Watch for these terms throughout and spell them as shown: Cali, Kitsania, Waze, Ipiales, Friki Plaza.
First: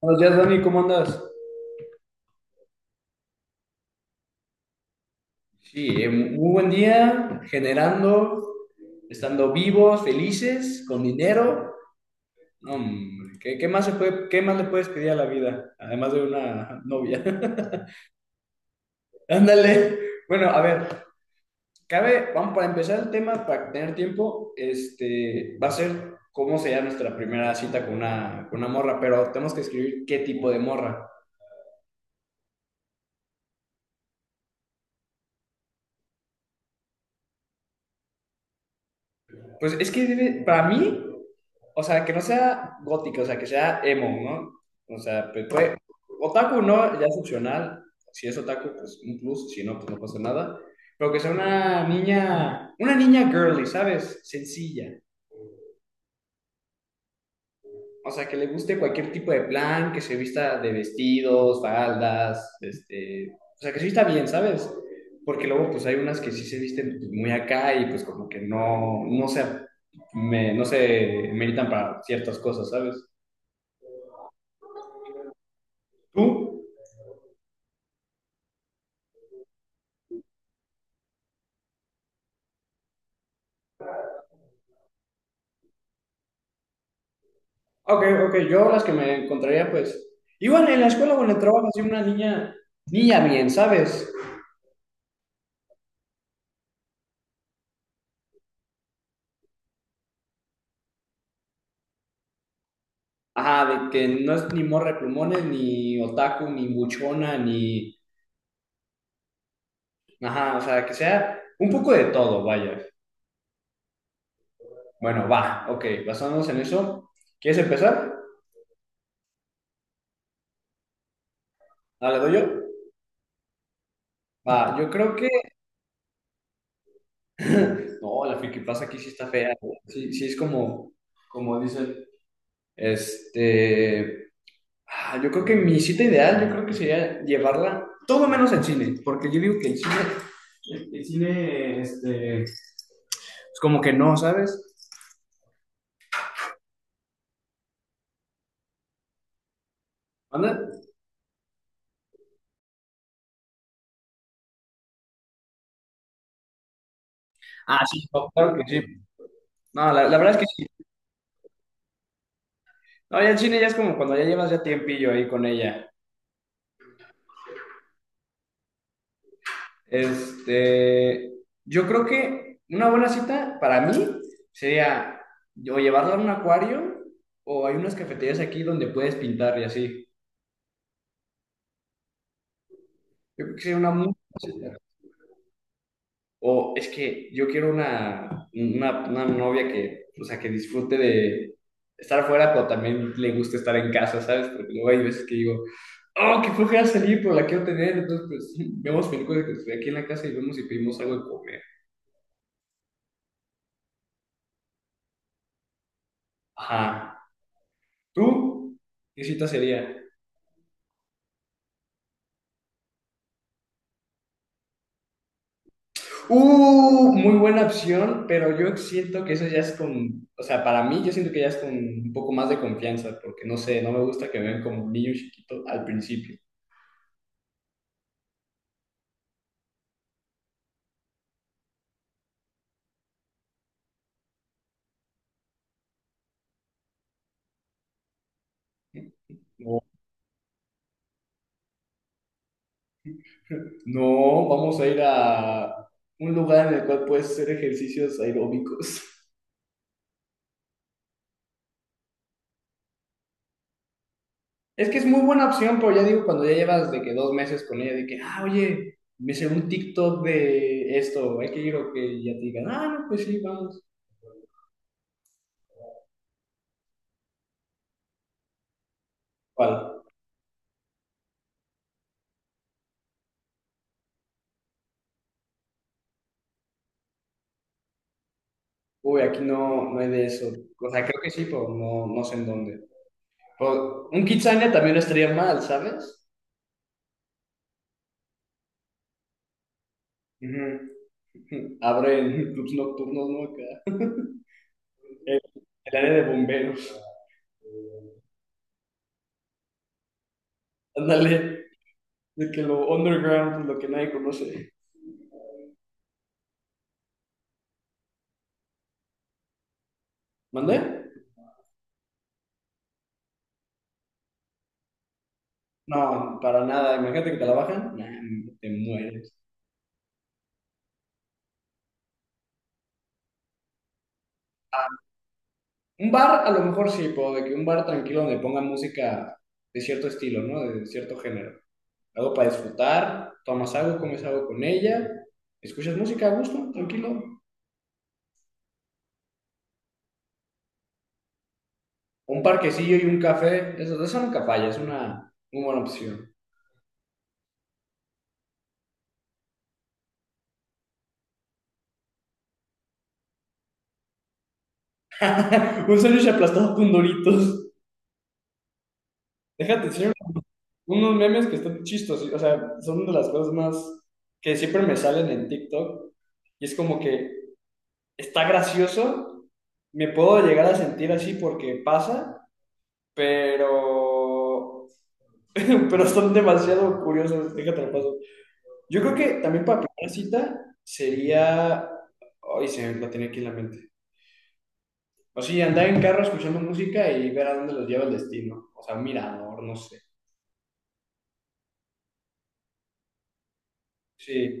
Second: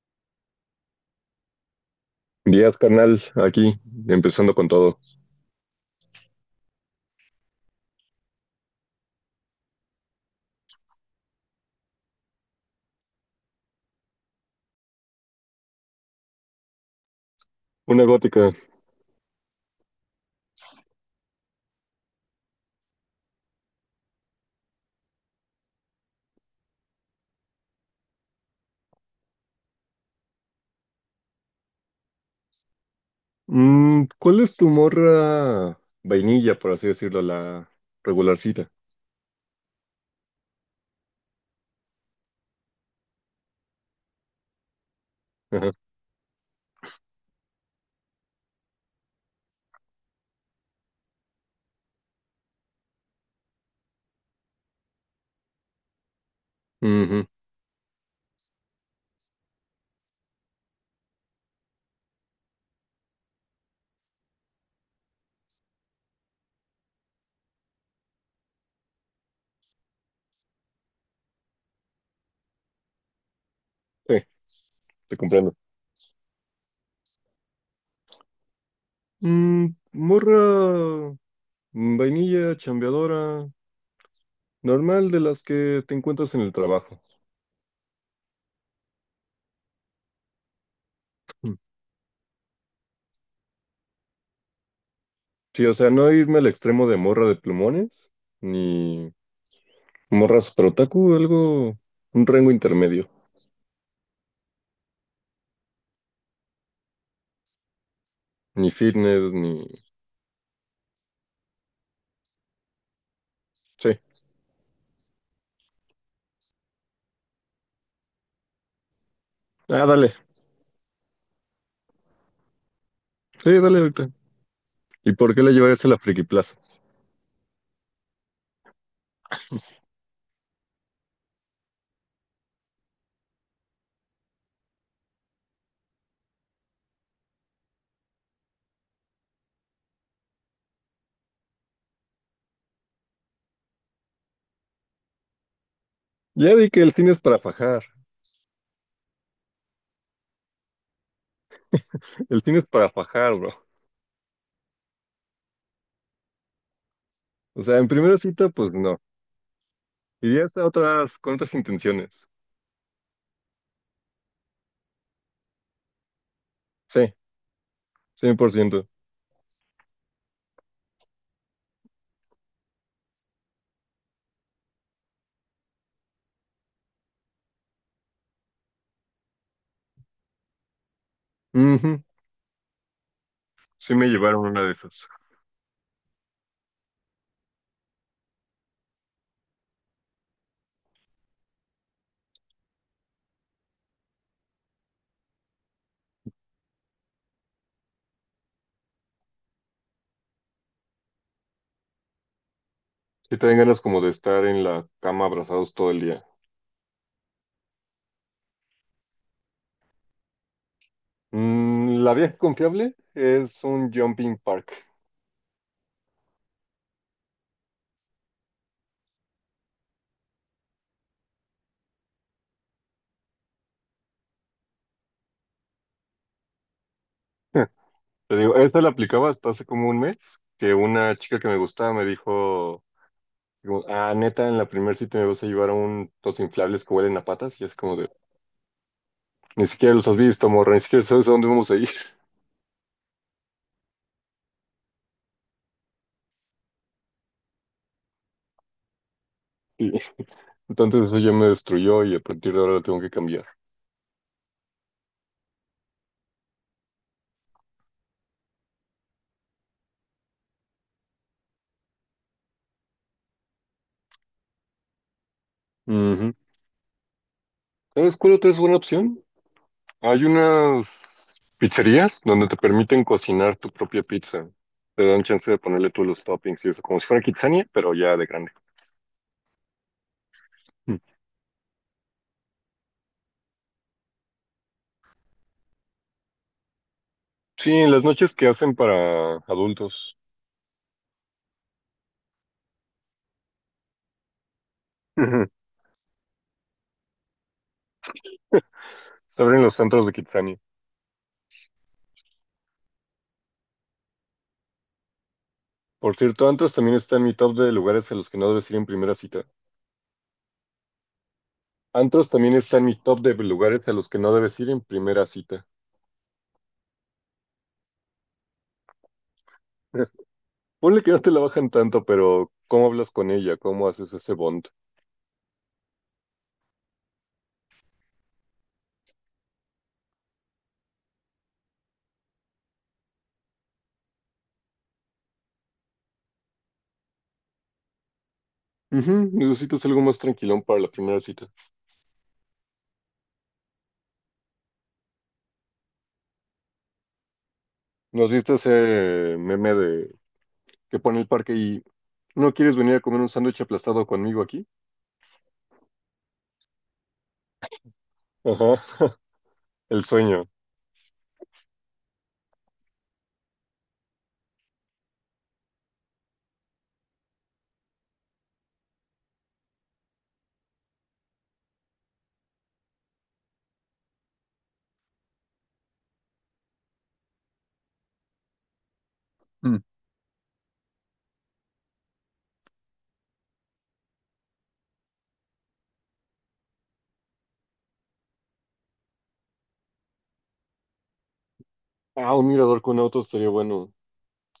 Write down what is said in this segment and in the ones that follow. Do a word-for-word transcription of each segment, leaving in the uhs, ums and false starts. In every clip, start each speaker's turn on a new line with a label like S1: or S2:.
S1: Buenos días, Dani, ¿cómo andas?
S2: Díaz, carnal, aquí, empezando con todo.
S1: Sí, eh, muy buen día, generando, estando vivos, felices, con dinero. No, hombre, ¿qué, qué más se puede, qué más le puedes pedir a la vida? Además de una novia.
S2: Una gótica.
S1: Ándale. Bueno, a ver, cabe, vamos para empezar el tema, para tener tiempo, este, va a ser cómo sería nuestra primera cita con una, con una morra, pero tenemos que escribir qué tipo de morra.
S2: Mm, ¿cuál es tu morra vainilla, por así decirlo, la regularcita?
S1: Pues es que debe, para mí, o sea, que no sea gótica, o sea, que sea emo, ¿no? O sea, pues,
S2: Ajá.
S1: puede- otaku no, ya es opcional. Si es otaku, pues un plus, si no, pues no pasa nada. Pero que sea una niña, una niña girly, ¿sabes? Sencilla.
S2: Ujú,
S1: O sea, que le guste cualquier tipo de plan, que se vista de vestidos, faldas, este, o sea, que se vista bien, ¿sabes? Porque luego pues hay unas que sí se visten pues, muy acá y pues como que no, no se, me, no se meritan para ciertas cosas, ¿sabes?
S2: sí, te comprendo.
S1: ¿Tú?
S2: Mm, morra mm, vainilla, chambeadora, normal de las que te encuentras en el trabajo.
S1: Ok, ok, yo las que me encontraría pues, igual en la escuela o en el
S2: Mm.
S1: trabajo, así una niña, niña bien, ¿sabes?
S2: Sí, o sea, no irme al extremo de morra de plumones, ni morra super otaku, algo, un rango intermedio.
S1: Ajá, de que no es ni morra de plumones, ni otaku, ni buchona, ni...
S2: Ni fitness, ni.
S1: Ajá, o sea, que sea un poco de todo, vaya.
S2: Sí.
S1: Bueno, va, ok, basándonos en eso, ¿quieres empezar?
S2: Ah, dale.
S1: Ah, ¿le doy yo?
S2: Sí, dale ahorita.
S1: Va, yo
S2: ¿Y
S1: creo que...
S2: por qué lo llevarías a la Friki Plaza?
S1: No, la pasa aquí sí está fea. Sí, sí es como, como dicen. Este... ah, yo creo que mi cita ideal, yo creo que sería llevarla todo menos al cine, porque yo digo que el cine, el, el cine, este, es como que no, ¿sabes?
S2: Ya di que el cine es para fajar.
S1: ¿Anda?
S2: El cine es para fajar, bro. O sea,
S1: Ah,
S2: en
S1: sí,
S2: primera cita,
S1: claro que
S2: pues
S1: sí.
S2: no.
S1: No, la, la verdad es que
S2: Irías a
S1: sí.
S2: otras, con otras intenciones.
S1: No, ya el cine ya es como cuando ya llevas ya tiempillo ahí con ella.
S2: Sí, cien por ciento.
S1: Este, yo creo que una buena cita para mí sería o llevarla a un acuario o hay unas cafeterías aquí donde puedes pintar y así.
S2: Ujú,
S1: Yo creo que sería una
S2: sí
S1: muy
S2: me llevaron una
S1: buena
S2: de
S1: cita.
S2: esas.
S1: O es que yo quiero una, una, una novia que, o sea, que disfrute de estar afuera, pero también le guste estar en casa, ¿sabes? Porque luego hay veces que digo, oh, qué flojera salir, pero la quiero tener. Entonces, pues, vemos películas que estoy aquí en la casa y vemos y pedimos algo de comer.
S2: Sí te dan ganas como de estar en la cama abrazados todo el día.
S1: Ajá. ¿Tú? ¿Qué cita sería?
S2: Mm, la vieja confiable es un jumping park.
S1: Uh, muy buena opción, pero yo siento que eso ya es con, o sea, para mí yo siento que ya es con un poco más de confianza, porque no sé, no me gusta que me vean como un niño chiquito al principio.
S2: Te digo, esta la aplicaba hasta hace como un mes, que una chica que me gustaba me dijo, digo, ah, neta, en la primera cita me vas a llevar a un, los inflables que huelen a patas, y es como de, ni
S1: ¿No?
S2: siquiera los has visto, morra, ni siquiera sabes a dónde vamos a ir.
S1: No, vamos a ir a un lugar en el cual puedes hacer ejercicios aeróbicos.
S2: Sí. Entonces eso ya me destruyó y a partir de ahora lo tengo que cambiar.
S1: Es que es muy buena opción, pero ya digo, cuando ya llevas de que dos meses con ella, de que, ah, oye, me sé un TikTok de esto, hay que ir o que ya te digan, ah, no, pues sí, vamos.
S2: Ujú. ¿Sabes cuál otra es buena opción?
S1: ¿Cuál?
S2: Hay unas pizzerías donde te permiten cocinar tu propia pizza. Te dan chance de ponerle tú los toppings y eso, como si fuera Kitsania, pero ya de grande.
S1: Uy, aquí no, no hay de eso. O
S2: Mm.
S1: sea, creo que sí, pero no, no sé en dónde. Pero un Kitsania también no estaría mal, ¿sabes?
S2: Sí, en las noches que hacen para adultos.
S1: Ujú. Abren clubs nocturnos, ¿no? Acá.
S2: Ujú.
S1: El área de bomberos.
S2: Se abren los antros de Kitsania.
S1: Ándale. De que lo underground, lo que nadie conoce.
S2: Por cierto, antros también está en mi top de lugares a los que no debes ir en primera cita.
S1: ¿Mandé?
S2: Antros también está en mi top de lugares a los que no debes ir en primera cita.
S1: No, para nada. Imagínate que te la bajan. Nah, te mueres.
S2: Ponle que no te la bajan tanto, pero ¿cómo hablas con ella? ¿Cómo haces ese bond?
S1: Un bar, a lo mejor sí, puedo, de que un bar tranquilo donde pongan música de cierto estilo, ¿no? De cierto género. Algo para disfrutar, tomas algo, comes algo con ella, escuchas música a gusto, tranquilo.
S2: Ujú, necesitas algo más tranquilón para la primera cita.
S1: Un parquecillo y un café, eso, eso nunca falla, es una muy buena opción.
S2: Nos viste ese meme de que pone el parque y ¿no quieres venir a comer un sándwich aplastado conmigo aquí?
S1: Un sándwich aplastado con doritos.
S2: Ajá,
S1: Déjate,
S2: el
S1: enseño
S2: sueño.
S1: unos memes que están chistosos, o sea, son de las cosas más que siempre me salen en TikTok y es como que está gracioso, me puedo llegar a sentir así porque pasa, pero pero son demasiado curiosos, déjate lo paso. Yo creo que también
S2: Mm.
S1: para primera cita sería ay, se me la tiene aquí en la mente. O sí, andar en carro escuchando música y ver a dónde los lleva el destino. O sea, mirador, no sé.
S2: Ah, un mirador con autos estaría bueno.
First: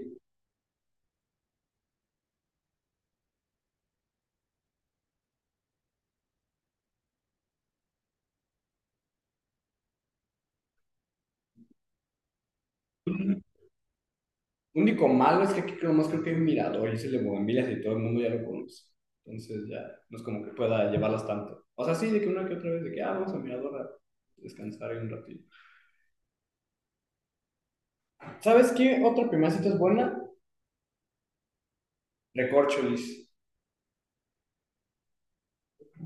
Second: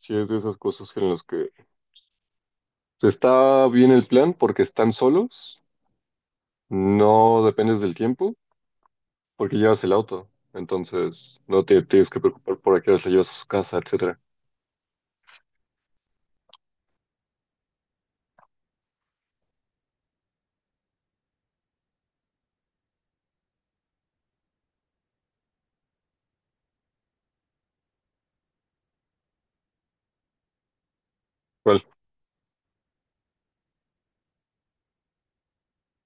S2: Si es de esas cosas en las que está bien el plan porque están solos, no dependes del tiempo porque llevas el auto. Entonces no te tienes que preocupar por a qué hora la llevas a su casa, etcétera.
S1: Único malo es que aquí nomás creo que hay un mirador y ese es el de Bugambilias y todo el mundo ya lo conoce. Entonces ya no es como que pueda llevarlas tanto. O sea, sí, de que una que otra vez, de que ah, vamos al mirador a descansar ahí un ratito. ¿Sabes qué? Otra primera cita es buena. Recorcholis.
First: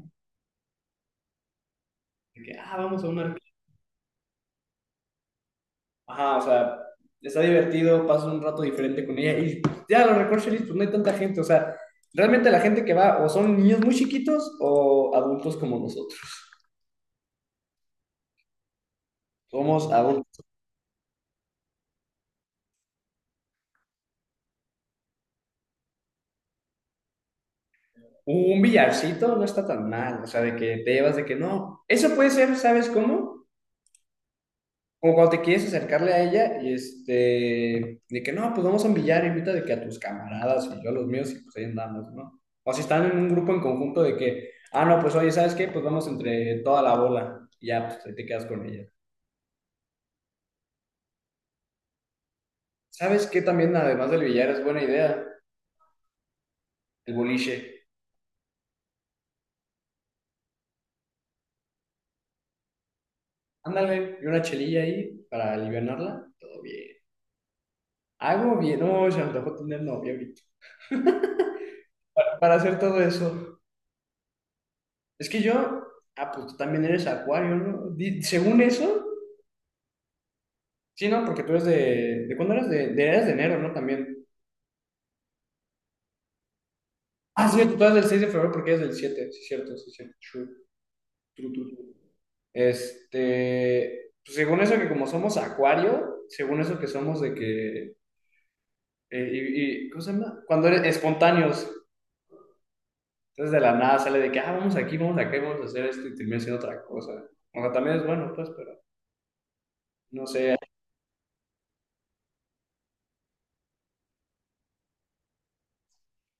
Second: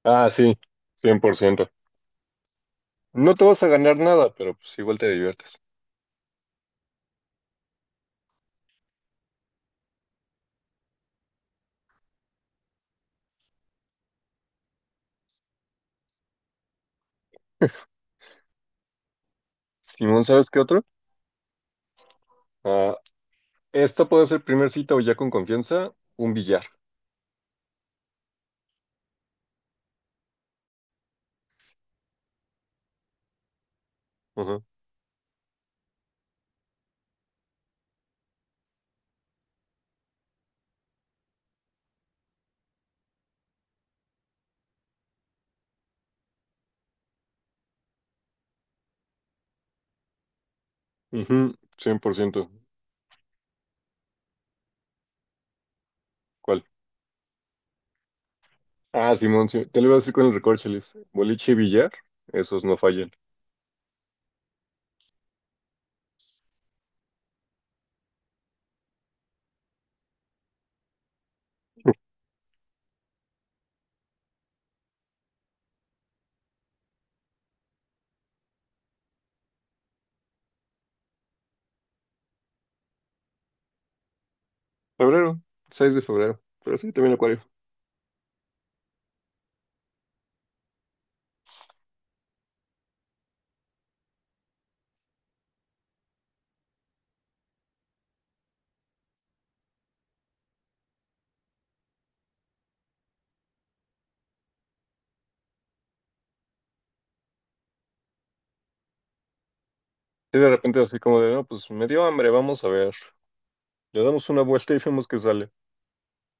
S2: Ah, sí, cien por ciento.
S1: De que ah, vamos a una.
S2: No te vas a ganar nada, pero pues igual te diviertes.
S1: Ajá, o sea, está divertido, pasas un rato diferente con ella y ya los recorcholis, pues no hay tanta gente. O sea, realmente la gente que va o son niños muy chiquitos o adultos como nosotros. Somos
S2: Simón,
S1: adultos.
S2: ¿sabes qué otro? Ah, esta puede ser primer cita o ya con confianza, un billar.
S1: Un billarcito no está tan mal, o sea, de que te llevas de que no. Eso puede ser, ¿sabes cómo?
S2: Ajá.
S1: Como cuando te quieres acercarle a ella y este, de que no, pues vamos a un billar, invita de que a tus camaradas y yo a los míos y pues ahí andamos, ¿no? O si están en un grupo en conjunto de que, ah, no, pues oye, ¿sabes qué? Pues vamos entre toda la bola y ya, pues ahí te quedas con ella.
S2: Ujú, cien por ciento.
S1: ¿Sabes qué también, además del billar, es buena idea?
S2: ¿Cuál?
S1: El boliche.
S2: Ah, Simón, sí, te lo iba a decir con el recorcholis. Boliche y billar, esos no fallan.
S1: Ándale, y una chelilla ahí para alivianarla, todo bien. Hago bien, no, se me antojó tener novia ahorita para hacer todo eso. Es que yo, ah, pues tú también eres acuario, ¿no? Di- según eso, sí, ¿no? Porque tú eres de, ¿de cuándo eres? De, de, eres de enero, ¿no? También.
S2: Febrero, seis de febrero. Pero sí, también acuario.
S1: Ah, sí, tú eres del seis de febrero porque eres del siete sí, cierto, sí, cierto. True, true, true, true. Este, pues, según eso que como somos acuario, según eso que somos de que, eh, y, y- ¿cómo se llama? Cuando eres espontáneos, entonces de la nada sale de que, ah, vamos aquí, vamos acá, vamos a hacer esto y termina siendo otra cosa. O sea, también es bueno, pues, pero no
S2: Y de
S1: sé,
S2: repente así como de, no, pues me dio hambre, vamos a ver. Le damos una vuelta y vemos qué sale.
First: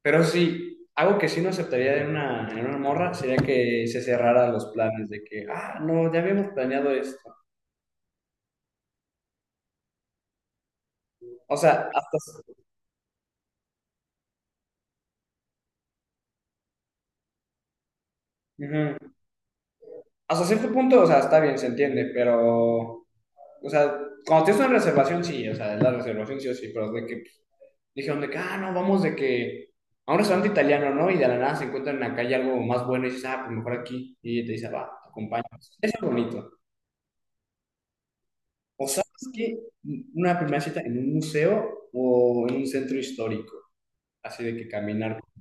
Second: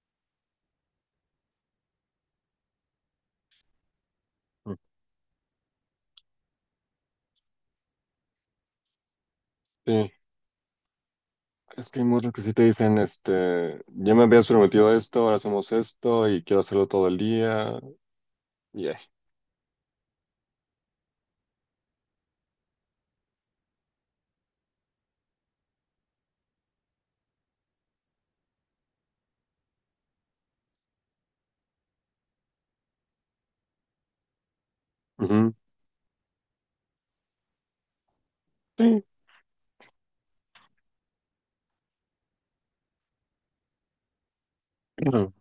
S1: pero sí, algo que sí no aceptaría en una, en una morra sería que se cerrara los
S2: Mm.
S1: planes de que, ah, no, ya habíamos planeado esto.
S2: Sí.
S1: O sea,
S2: Es que hay
S1: hasta,
S2: muchos que sí te dicen, este, ya me habías prometido esto, ahora hacemos esto y quiero hacerlo todo el día. Y ay,
S1: ujú. Hasta cierto punto, o sea, está bien, se entiende, pero, o sea, cuando tienes una reservación, sí, o sea, la reservación sí o sí, pero de que dijeron de que, ah, no, vamos de que a un restaurante italiano, ¿no? Y de la nada se encuentran en la calle algo más bueno y dices, ah, pues mejor aquí. Y te dice, va,
S2: ujú,
S1: acompañamos. Eso es bonito. O
S2: sí,
S1: sabes que una primera cita en un museo o en un centro histórico, así de que caminar
S2: claro.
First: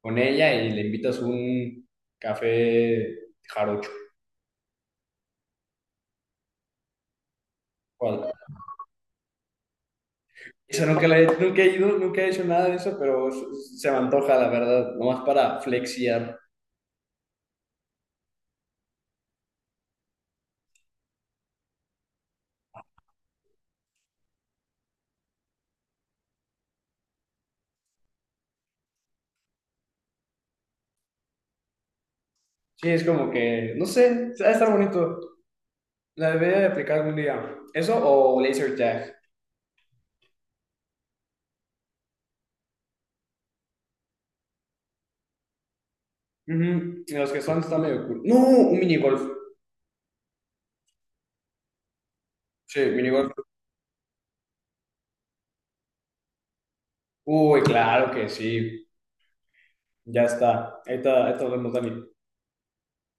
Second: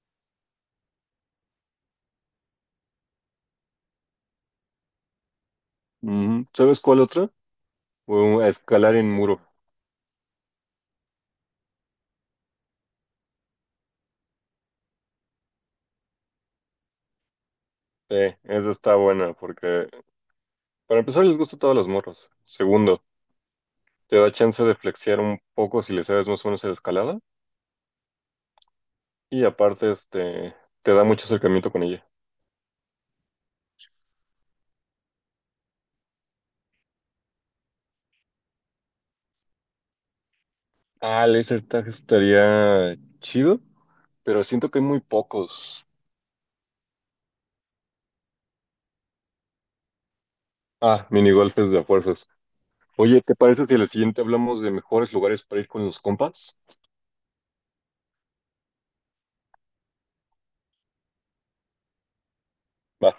S1: con ella y le invitas un café jarocho.
S2: Ujú. ¿Sabes cuál otra?
S1: ¿Cuál?
S2: Uh, escalar en muro.
S1: Eso nunca, la he, nunca he ido, nunca he hecho nada de eso, pero s- se me antoja, la verdad, nomás para flexiar.
S2: Sí, esa está buena porque para empezar les gusta a todos los morros. Segundo, te da chance de flexear un poco si le sabes más o menos a la escalada. Y aparte, este, te da mucho acercamiento con ella.
S1: Sí, es como que, no sé, va a estar bonito. La debería de aplicar algún día. ¿Eso o laser tag?
S2: Ah, el laser tag estaría chido, pero siento que hay muy pocos.
S1: Ujú, y los que son están medio cool. No, un minigolf.
S2: Ah, minigolpes de a fuerzas.
S1: Sí,
S2: Oye, ¿te
S1: minigolf.
S2: parece si a la siguiente hablamos de mejores lugares para ir con los compas?
S1: Uy, claro que sí. Ya está. Ahí está, ahí está hablando, Dani.
S2: Va.